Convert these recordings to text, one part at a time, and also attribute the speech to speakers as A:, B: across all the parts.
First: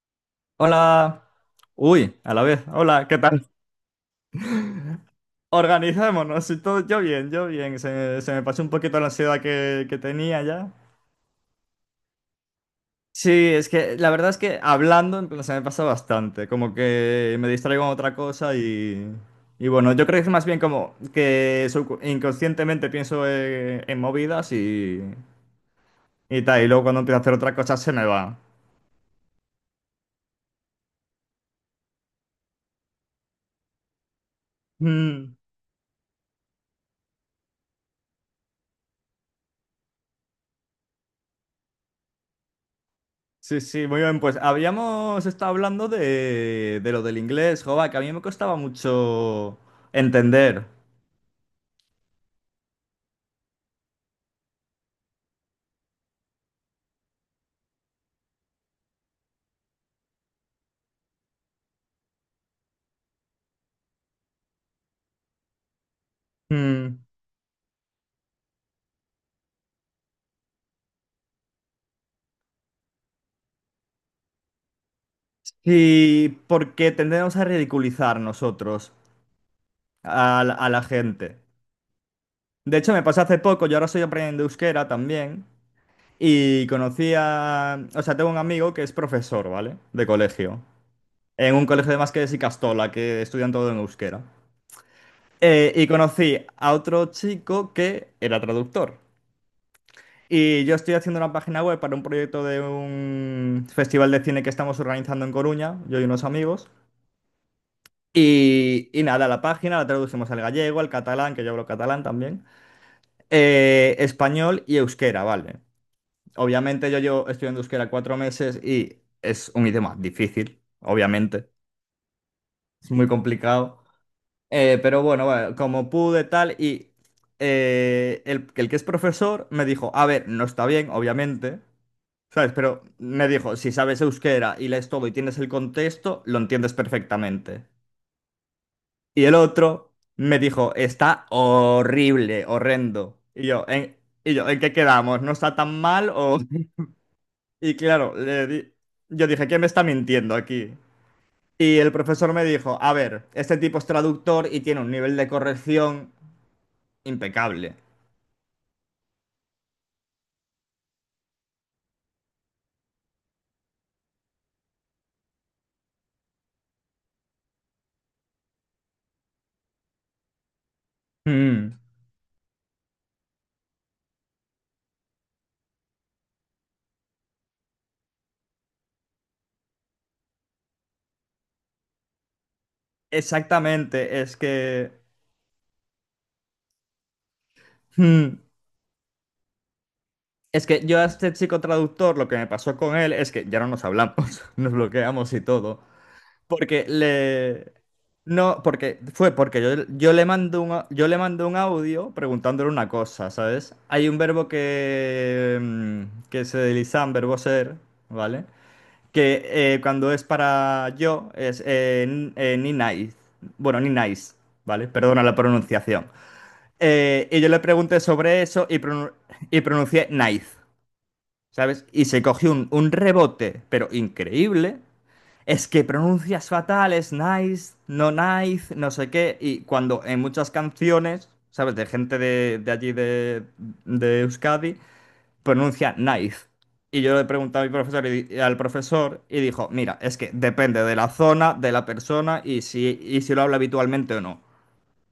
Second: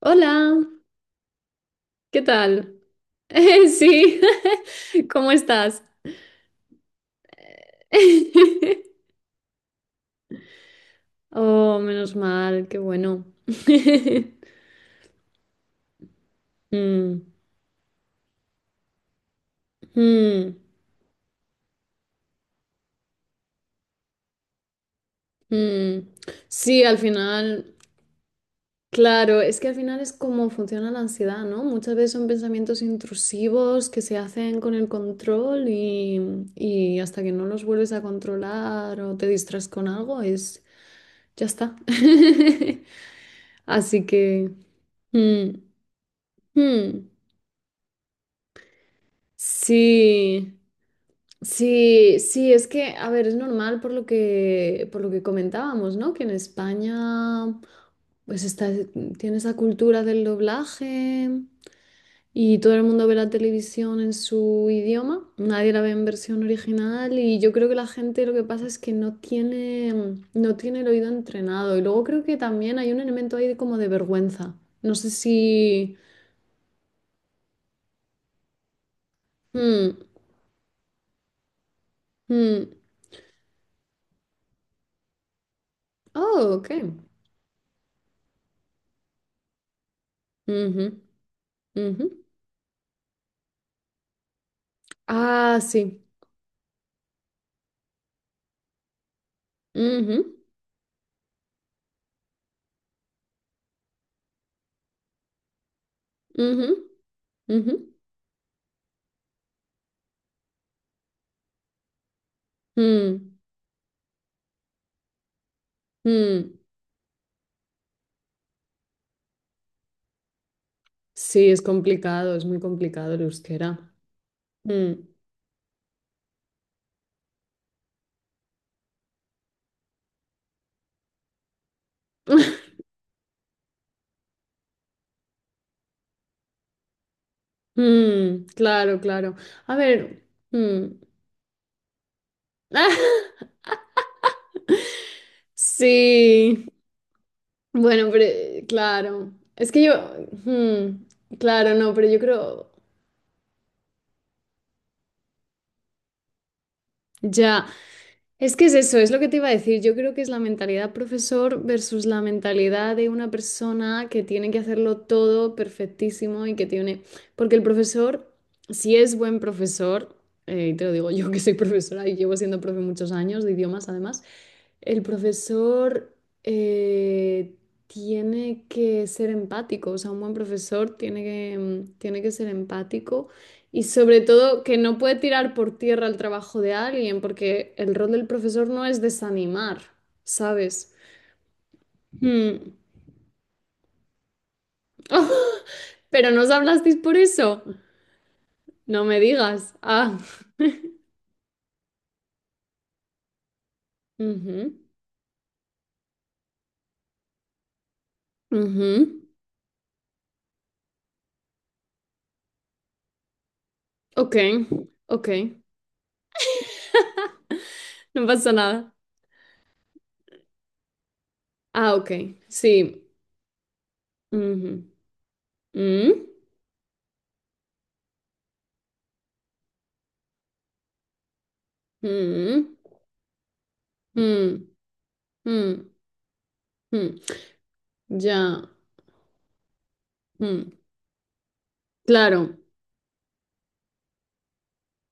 A: Hola,
B: Hola. Uy,
A: ¿qué
B: a la vez.
A: tal?
B: Hola, ¿qué tal?
A: Sí, ¿cómo estás?
B: Organizémonos. Y todo, yo bien, yo bien. Se me pasó un poquito la ansiedad que tenía ya.
A: Oh, menos mal, qué bueno.
B: Sí, es que la verdad es que hablando en plan, se me pasa bastante. Como
A: Mm,
B: que me distraigo en otra cosa y bueno, yo creo que es más
A: mm,
B: bien como que inconscientemente pienso en movidas
A: mm.
B: y tal. Y luego
A: Sí, al
B: cuando empiezo a hacer otra
A: final,
B: cosa se me va.
A: claro, es que al final es como funciona la ansiedad, ¿no? Muchas veces son pensamientos intrusivos que se hacen con el
B: Mm.
A: control y hasta que no los vuelves a controlar o te distraes con algo, es, ya está.
B: Sí, sí, muy
A: Así
B: bien. Pues
A: que...
B: habíamos estado
A: mm,
B: hablando de lo
A: mm.
B: del inglés, joba, que a mí me costaba mucho
A: Sí,
B: entender.
A: sí, sí, es que, a ver, es normal por lo que comentábamos, ¿no? Que en España, pues está, tiene esa cultura del doblaje y todo el mundo ve la televisión en su idioma, nadie la ve en versión
B: Mm.
A: original y yo creo que la gente lo que pasa es que no tiene el oído entrenado y luego creo que también hay un elemento ahí de como de vergüenza. No sé si...
B: Y porque tendemos a ridiculizar nosotros
A: mm,
B: a la gente.
A: mm.
B: De hecho, me pasó hace poco, yo ahora estoy aprendiendo euskera también,
A: Oh,
B: y
A: ok.
B: conocí a... O sea, tengo un amigo que es profesor, ¿vale? De colegio.
A: Ujú,
B: En un colegio de
A: ujú.
B: Masquedes y Castola, que estudian todo en euskera.
A: Ah,
B: Y
A: sí.
B: conocí a otro chico que era traductor.
A: Ujú,
B: Y yo estoy haciendo una página web para un proyecto de un festival de cine que estamos organizando en Coruña, yo y unos
A: ujú,
B: amigos.
A: ujú.
B: Y nada, la página la traducimos al gallego, al catalán, que yo hablo catalán también,
A: Mm,
B: español y euskera, ¿vale?
A: mm.
B: Obviamente yo llevo estudiando euskera 4 meses y es un idioma difícil,
A: Sí,
B: obviamente,
A: es complicado, es muy
B: es muy
A: complicado el
B: complicado.
A: euskera. Mm.
B: Pero bueno, como pude tal y el que es profesor me dijo, a ver, no está bien, obviamente. ¿Sabes? Pero me dijo, si sabes euskera y lees todo y tienes el contexto, lo entiendes perfectamente.
A: Mm, claro,
B: Y el
A: claro. A
B: otro
A: ver.
B: me dijo,
A: Mm.
B: está horrible, horrendo. Y yo, ¿en qué quedamos? ¿No está tan mal o...?
A: Sí.
B: Y
A: Bueno,
B: claro,
A: pero
B: yo
A: claro.
B: dije, ¿quién me
A: Es
B: está
A: que yo.
B: mintiendo aquí?
A: Mm. Claro,
B: Y
A: no,
B: el
A: pero yo
B: profesor me
A: creo.
B: dijo, a ver, este tipo es traductor y tiene un nivel de corrección
A: Ya,
B: impecable.
A: es que es eso, es lo que te iba a decir. Yo creo que es la mentalidad profesor versus la mentalidad de una persona que tiene que hacerlo todo perfectísimo y que tiene... Porque el profesor, si es buen profesor, y te lo digo yo que soy
B: Mm.
A: profesora y llevo siendo profe muchos años de idiomas además, el profesor eh, tiene que ser empático, o sea, un buen profesor tiene que ser empático y sobre
B: Exactamente, es
A: todo que
B: que...
A: no puede tirar por tierra el trabajo de alguien, porque el rol del
B: Mm.
A: profesor no es desanimar,
B: Es que
A: ¿sabes?
B: yo a este chico traductor lo que me
A: Hmm.
B: pasó con él es que ya no nos hablamos, nos bloqueamos y todo.
A: ¿Pero no os
B: Porque
A: hablasteis por eso?
B: le... No, porque
A: No me
B: fue porque
A: digas.
B: yo
A: Ah.
B: le mando un, yo le mando un audio preguntándole una cosa, ¿sabes? Hay un verbo
A: Ujú,
B: que, que se desliza en verbo ser, ¿vale?
A: ujú.
B: Que cuando es para yo es ni nice. Bueno, ni nice,
A: Ok,
B: ¿vale? Perdona
A: ok.
B: la pronunciación. Y yo le pregunté
A: No
B: sobre
A: pasa
B: eso y,
A: nada.
B: y pronuncié nice. ¿Sabes?
A: Ah,
B: Y se
A: ok.
B: cogió un
A: Sí.
B: rebote, pero increíble.
A: Ujú.
B: Es que
A: Mm,
B: pronuncias fatal, es nice, no sé qué. Y cuando en muchas canciones, ¿sabes? De gente de
A: mm,
B: allí de
A: mm,
B: Euskadi,
A: mm,
B: pronuncia nice. Y
A: mm.
B: yo le pregunté a mi profesor y al
A: Ya.
B: profesor y dijo, mira, es que
A: Mm.
B: depende de la zona, de la persona
A: Claro.
B: y si lo habla habitualmente o no.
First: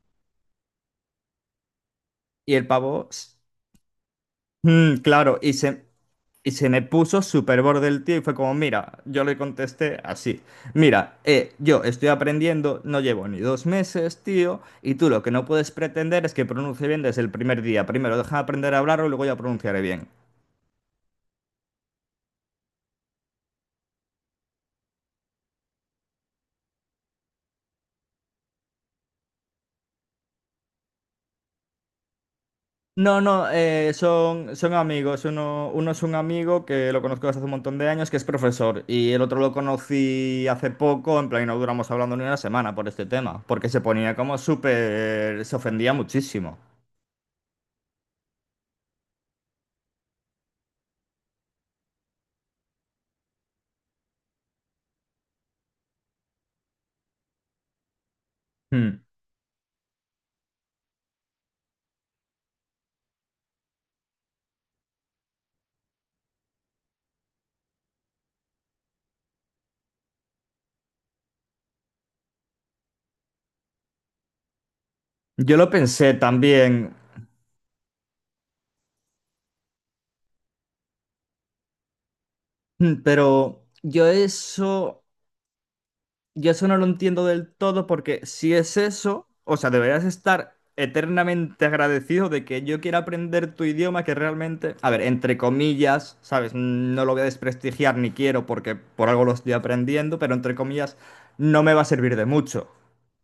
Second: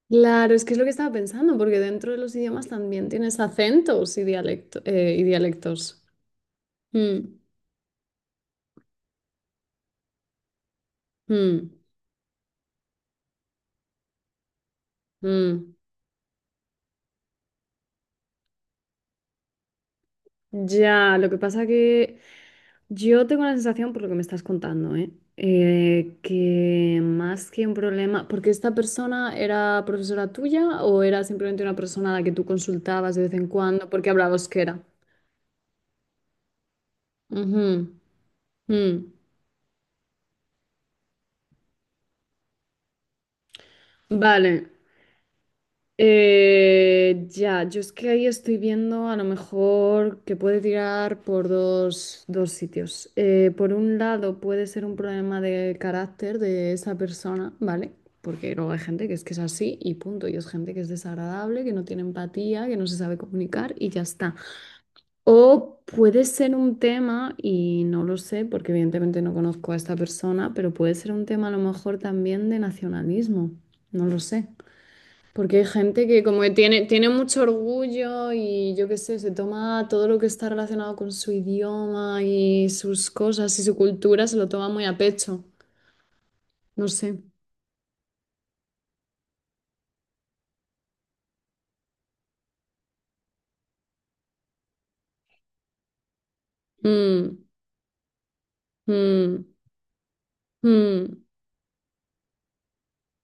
A: Claro, es que es lo que estaba pensando, porque dentro de los
B: Y el
A: idiomas también
B: pavo, s-
A: tienes acentos y, dialecto-
B: "Mm,
A: y
B: claro, y se,
A: dialectos.
B: Y se me
A: Mm,
B: puso súper borde el tío y fue como, mira, yo le contesté así, mira,
A: mm,
B: yo estoy aprendiendo, no llevo ni 2 meses, tío, y tú lo que no puedes
A: mm.
B: pretender es que pronuncie bien desde el primer día. Primero deja de aprender a hablarlo y luego ya pronunciaré bien.
A: Ya, lo que pasa que yo tengo la sensación, por lo que me estás contando, ¿eh? Que más que un problema, porque esta persona era profesora tuya o era simplemente una persona a la que tú consultabas
B: No,
A: de vez en
B: no,
A: cuando porque hablaba
B: son
A: euskera.
B: amigos. Uno es un amigo que lo conozco desde hace un montón
A: Ujú,
B: de años, que es profesor, y
A: mm.
B: el otro lo conocí hace poco, en plan, y no duramos hablando ni una semana por este tema, porque se ponía como
A: Vale.
B: súper, se ofendía muchísimo.
A: Ya, yo es que ahí estoy viendo a lo mejor que puede tirar por dos sitios. Por un lado puede ser un problema de carácter de esa persona, ¿vale? Porque luego hay
B: Hmm.
A: gente que es así y punto, y es gente que es desagradable, que no tiene empatía, que no se sabe comunicar y ya está. O puede ser un tema, y no lo sé porque evidentemente no conozco a esta persona, pero puede ser un tema a lo mejor también de nacionalismo, no lo sé.
B: Yo
A: Porque hay
B: lo
A: gente
B: pensé
A: que como que
B: también,
A: tiene mucho orgullo y yo qué sé, se toma todo lo que está relacionado con su idioma y sus cosas y
B: pero
A: su cultura, se lo toma muy a pecho.
B: yo eso no lo
A: No sé.
B: entiendo del todo porque si es eso, o sea, deberías estar eternamente agradecido de que yo quiera aprender tu idioma que realmente, a ver, entre comillas, ¿sabes? No lo voy a
A: Mm,
B: desprestigiar ni quiero porque por algo lo
A: mm,
B: estoy aprendiendo, pero entre comillas
A: mm,
B: no me va a servir de mucho,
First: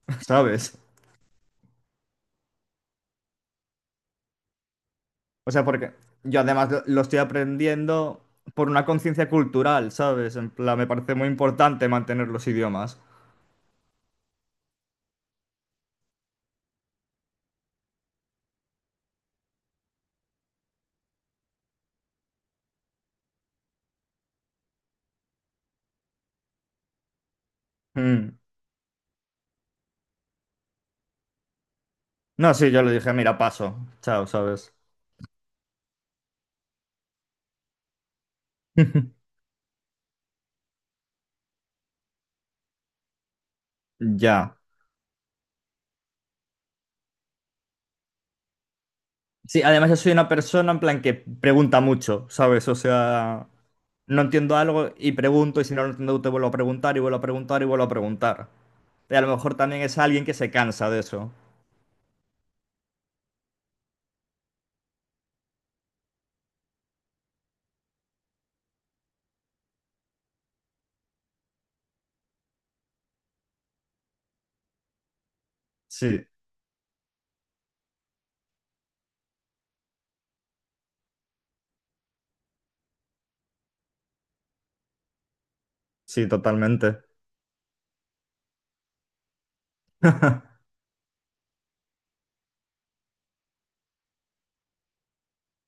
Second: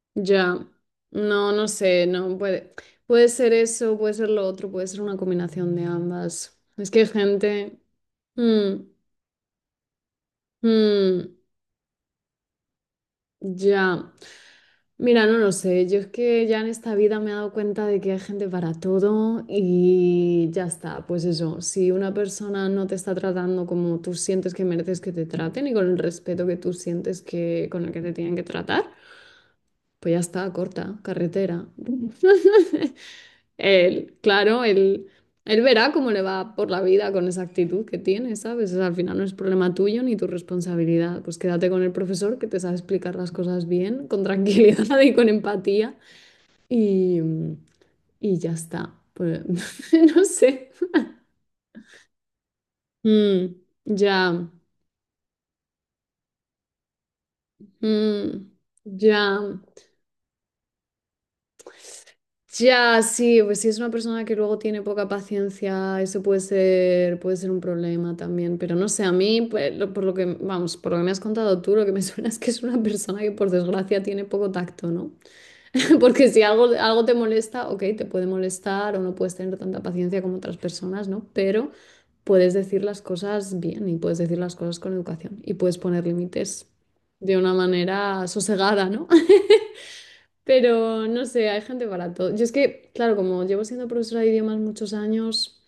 A: ya.
B: ¿sabes?
A: No, no sé, no puede. Puede ser eso, puede ser lo otro, puede ser una
B: O sea,
A: combinación de
B: porque yo
A: ambas.
B: además lo
A: Es que
B: lo
A: hay
B: estoy
A: gente.
B: aprendiendo por
A: Mm,
B: una conciencia cultural, ¿sabes? En plan, me parece muy
A: mm,
B: importante mantener los idiomas.
A: ya. Mira, no lo sé. Yo es que ya en esta vida me he dado cuenta de que hay gente para todo y ya está. Pues eso, si una persona no te está tratando como tú sientes que mereces que te traten y con el respeto que tú sientes que con el que te tienen
B: Mm.
A: que tratar, pues ya está, corta, carretera.
B: No, sí, yo le dije, mira, paso.
A: Él,
B: Chao,
A: claro,
B: ¿sabes?
A: él verá cómo le va por la vida con esa actitud que tiene, ¿sabes? O sea, al final no es problema tuyo ni tu responsabilidad. Pues quédate con el profesor que te sabe explicar las cosas bien, con
B: Ya.
A: tranquilidad y con empatía y, y ya está. Pues,
B: Sí, además yo soy
A: no
B: una
A: sé.
B: persona en plan que pregunta mucho, ¿sabes? O sea,
A: Mm,
B: no
A: ya,
B: entiendo algo y pregunto y si no lo entiendo te vuelvo a preguntar y vuelvo a preguntar y vuelvo a
A: mm,
B: preguntar. Y a lo
A: ya,
B: mejor también es alguien que se cansa de eso.
A: ya, sí, pues si es una persona que luego tiene poca paciencia, eso puede ser un problema también, pero no sé, a mí, pues, lo- por lo que, vamos, por lo que me has contado tú, lo que me suena es que es una persona que por desgracia tiene poco tacto, ¿no?
B: Sí,
A: Porque si algo, algo te molesta, ok, te puede molestar o no puedes tener tanta paciencia como otras personas, ¿no? Pero puedes decir las cosas bien y puedes decir las cosas con educación y puedes poner
B: sí,
A: límites
B: totalmente.
A: de una manera sosegada, ¿no? Pero no sé, hay gente para todo. Yo es que, claro, como llevo siendo profesora de idiomas muchos años,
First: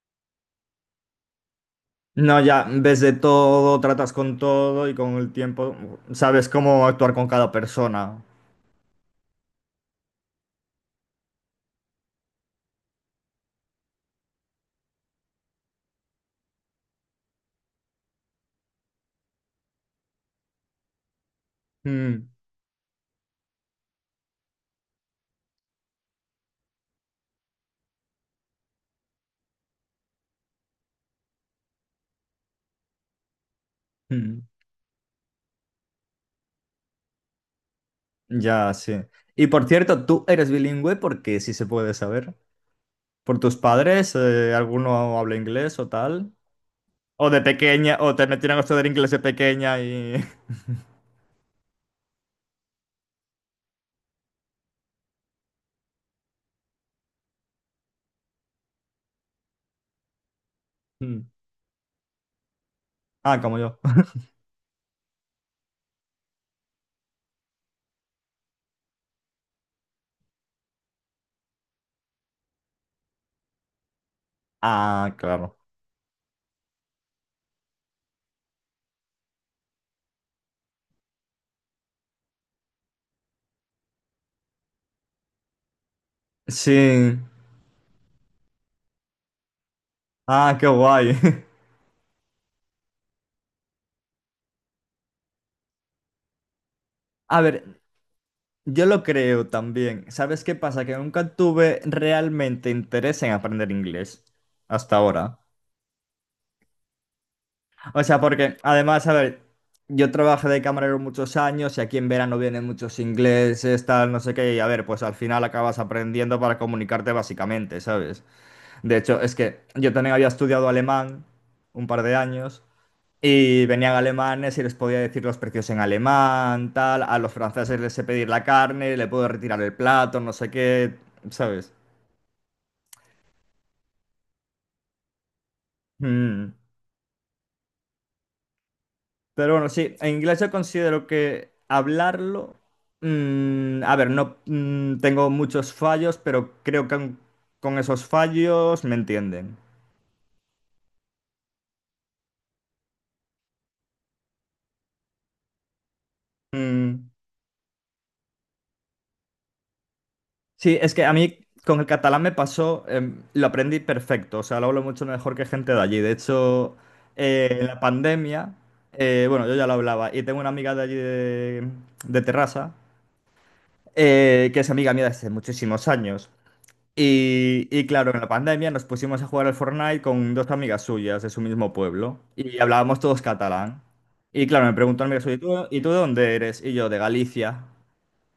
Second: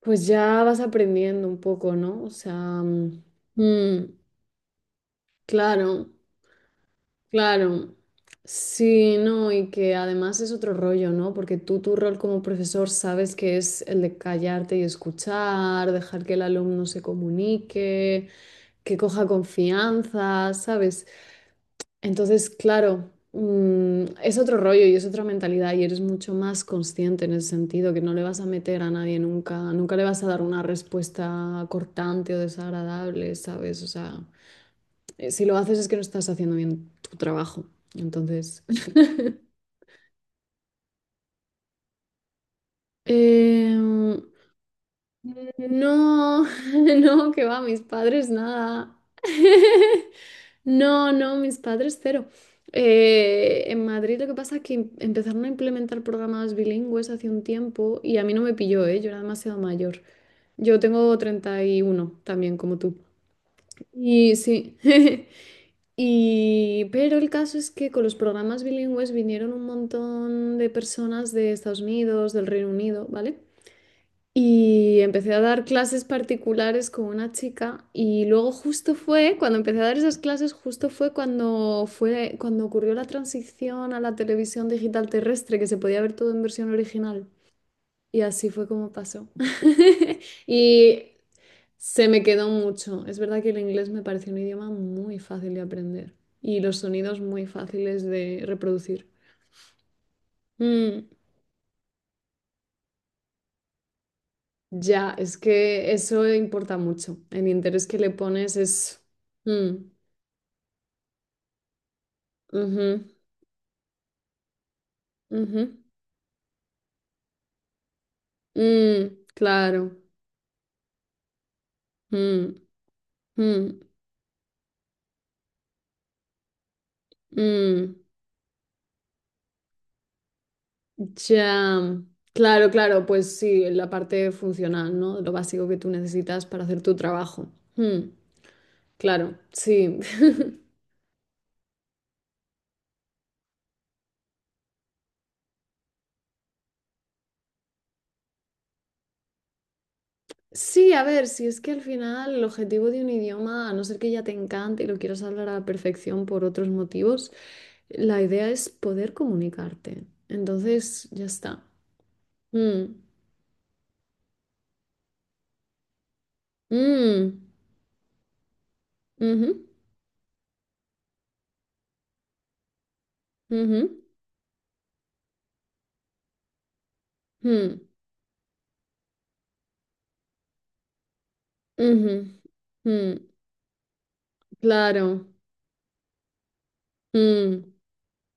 A: pues ya vas aprendiendo un poco, ¿no? O
B: No,
A: sea,
B: ya ves de
A: mm,
B: todo,
A: mm,
B: tratas con todo y con el tiempo
A: claro.
B: sabes cómo actuar con cada
A: Claro,
B: persona.
A: sí, no, y que además es otro rollo, ¿no? Porque tú tu rol como profesor sabes que es el de callarte y escuchar, dejar que el alumno se comunique, que coja confianza, ¿sabes?
B: Mm,
A: Entonces, claro, mm, es otro rollo y es otra mentalidad y eres mucho más consciente en ese sentido, que no le vas a meter a nadie nunca, nunca le vas a dar una respuesta cortante o desagradable, ¿sabes? O sea
B: mm.
A: si lo haces es que no estás haciendo bien tu trabajo. Entonces,
B: Ya, sí. Y por cierto, ¿tú eres bilingüe? Porque si se puede saber. ¿Por tus padres?
A: no,
B: ¿Alguno habla inglés o tal? ¿O
A: no,
B: de
A: que va, mis
B: pequeña? ¿O te
A: padres
B: metieron a estudiar
A: nada.
B: inglés de pequeña y...?
A: No, no, mis padres cero. En Madrid lo que pasa es que empezaron a implementar programas bilingües hace un tiempo y a mí no me pilló, ¿eh? Yo era demasiado mayor. Yo tengo
B: Mm.
A: 31 también, como tú.
B: Ah, como yo.
A: Y sí. Y, pero el caso es que con los programas bilingües vinieron un montón de personas de Estados Unidos, del Reino Unido, ¿vale? Y
B: Ah,
A: empecé a
B: claro.
A: dar clases particulares con una chica y luego justo fue, cuando empecé a dar esas clases, justo fue cuando ocurrió la transición a la televisión digital terrestre, que se podía ver todo en versión
B: Sí.
A: original. Y así fue como pasó.
B: Ah, qué
A: Y
B: guay.
A: se me quedó mucho. Es verdad que el inglés me parece un idioma muy fácil de aprender y los sonidos
B: A
A: muy
B: ver,
A: fáciles de
B: yo lo
A: reproducir.
B: creo también. ¿Sabes qué pasa? Que
A: Mm,
B: nunca tuve realmente interés en aprender inglés hasta
A: ya, es
B: ahora.
A: que eso importa mucho. El interés que
B: O
A: le
B: sea,
A: pones
B: porque
A: es...
B: además, a ver,
A: Mm,
B: yo trabajé de camarero muchos años y aquí en verano vienen muchos
A: ujú,
B: ingleses, tal, no sé qué, y a ver, pues al final
A: ujú,
B: acabas aprendiendo para comunicarte básicamente, ¿sabes? De hecho,
A: mm,
B: es que yo
A: claro.
B: también había estudiado alemán un par de
A: Mm,
B: años y
A: mm,
B: venían alemanes y les podía decir los precios en alemán, tal, a los franceses les
A: mm,
B: sé pedir la carne, le puedo retirar el plato, no sé qué, ¿sabes?
A: ya. Claro, claro, pues sí, la parte funcional, ¿no? Lo básico que tú necesitas
B: Mm.
A: para hacer tu trabajo. Mm, claro,
B: Pero bueno, sí,
A: sí.
B: en inglés yo considero que hablarlo, a ver, no mm, tengo muchos fallos, pero creo que aun con esos fallos me entienden.
A: Sí, a ver, si es que al final el objetivo de un idioma, a no ser que ya te encante y lo quieras hablar a la perfección por otros
B: Mm,
A: motivos, la idea es poder comunicarte.
B: sí, es que
A: Entonces,
B: a
A: ya
B: mí
A: está.
B: con el catalán me pasó,
A: Mm,
B: lo aprendí perfecto, o sea, lo hablo mucho mejor que gente de allí. De hecho,
A: mm,
B: en la pandemia, bueno, yo
A: ujú,
B: ya lo hablaba y tengo una amiga de allí de Terrassa,
A: ujú,
B: que es amiga mía desde muchísimos años.
A: mm,
B: Y claro, en la pandemia nos pusimos a jugar al Fortnite con dos amigas suyas de su mismo pueblo
A: ujú,
B: y hablábamos todos
A: mm,
B: catalán. Y claro, me preguntó una amiga
A: claro.
B: suya, ¿y tú de dónde eres? Y yo, de Galicia.
A: Mm,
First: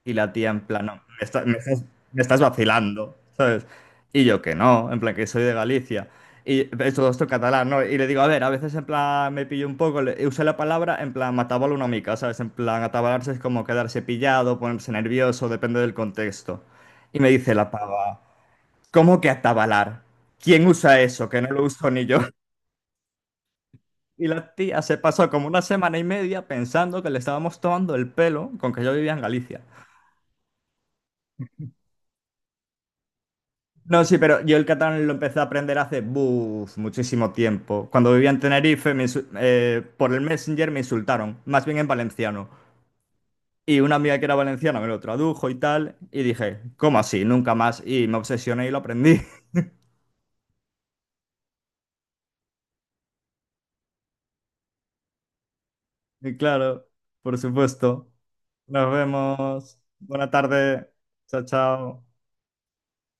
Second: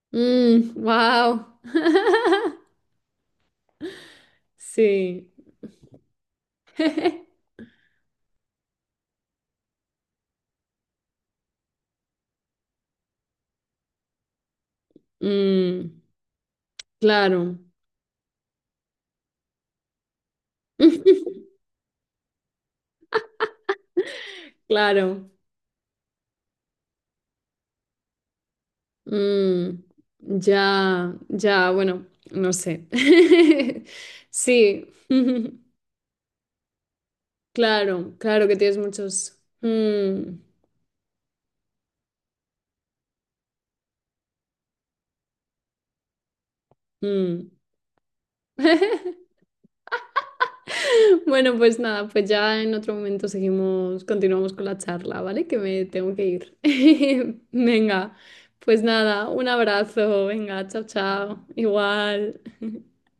B: Y la tía en
A: mm,
B: plan, no,
A: wow.
B: me estás vacilando, ¿sabes? Y yo que no, en plan que
A: Sí.
B: soy de Galicia. Y es todo esto en catalán, ¿no? Y le digo, a ver, a veces en plan me pillo un poco, usé la palabra en plan matabalo una mica, ¿sabes? En plan atabalarse es como quedarse pillado, ponerse nervioso, depende del
A: Mm,
B: contexto. Y me dice
A: claro.
B: la pava. ¿Cómo que atabalar? ¿Quién usa eso? Que no lo uso ni yo. Y la tía se pasó
A: Claro.
B: como una semana y media pensando que le estábamos tomando el pelo con que yo vivía en Galicia.
A: Mm, ya, ya, bueno, no sé.
B: No, sí, pero yo el
A: Sí,
B: catalán lo empecé a aprender hace buf, muchísimo tiempo. Cuando
A: claro,
B: vivía en
A: claro que tienes
B: Tenerife,
A: muchos.
B: por el
A: Mm,
B: Messenger me insultaron, más bien en valenciano. Y una amiga que era valenciana me lo tradujo y tal, y dije, ¿cómo así?
A: mm.
B: Nunca más. Y me obsesioné y lo aprendí.
A: Bueno, pues nada, pues ya en otro momento seguimos, continuamos con la charla, ¿vale? Que me tengo que
B: Y
A: ir.
B: claro, por supuesto.
A: Venga, pues
B: Nos
A: nada, un
B: vemos.
A: abrazo,
B: Buena
A: venga, chao,
B: tarde.
A: chao,
B: Chao, chao.
A: igual.